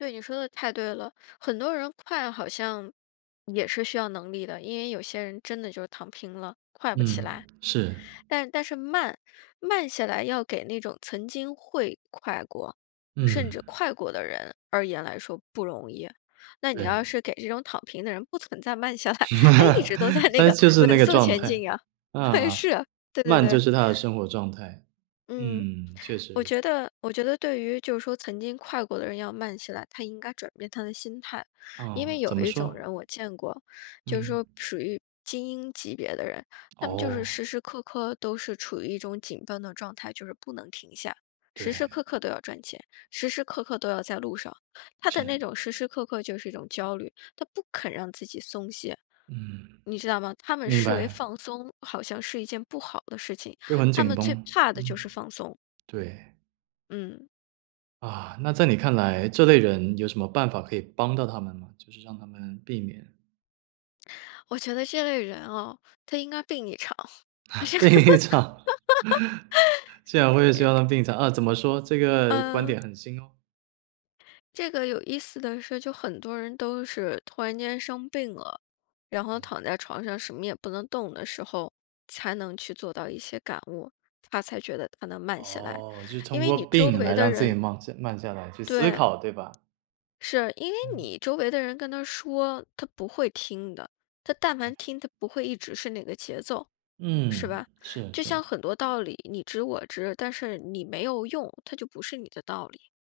对，你说得太对了。很多人快好像，也是需要能力的。因为有些人真的就躺平了，快不起嗯，来。是。但但是慢，慢下来要给那种曾经会快过，甚至嗯。快过的人而言来说不容易。那你要对。是给这种躺平的人不存在慢下来，那一直都在 那他个就是那稳个速状前态，进呀，啊，是，对对慢对。就是他的生活状态。嗯，嗯，确我实。觉得我觉得对于就是说曾经快过的人要慢起来，他应该转变他的心态。因哦，为有怎么一种说？人我见过，就是嗯。说属于精英级别的人。他们就是哦。时时刻刻都是处于一种紧绷的状态，就是不能停下。时时对。刻刻都要赚钱，时时刻刻都要在路上。他的是。那种时时刻刻就是一种焦虑，他不肯让自己松懈，嗯。你知道吗？他们明视为白。放松，好像是一件不好的事情，就很他们紧最绷，怕的就嗯。是放松。对。嗯。啊，那在你看来，这类人有什么办法可以帮到他们吗？就是让他们避免。我觉得这类人哦，他应该病一场。病一场，竟然会希望他 们病一场，啊，怎么说，这个，观嗯。点很新哦。这个有意思的是，就很多人都是突然间生病了，然后躺在床上什么也不能动的时候，才能去做到一些感悟。他才觉得他能慢下来，哦，就是因通为过你周病围来的让自己人慢下慢下来去思对。考，对吧？是，因为嗯。你周围的人跟他说，他不会听的。他但凡哎。听他不会一直是那个节奏，是嗯，吧？是就是。像很多道理，你知我知，但是你没有用，它就不是你的道理。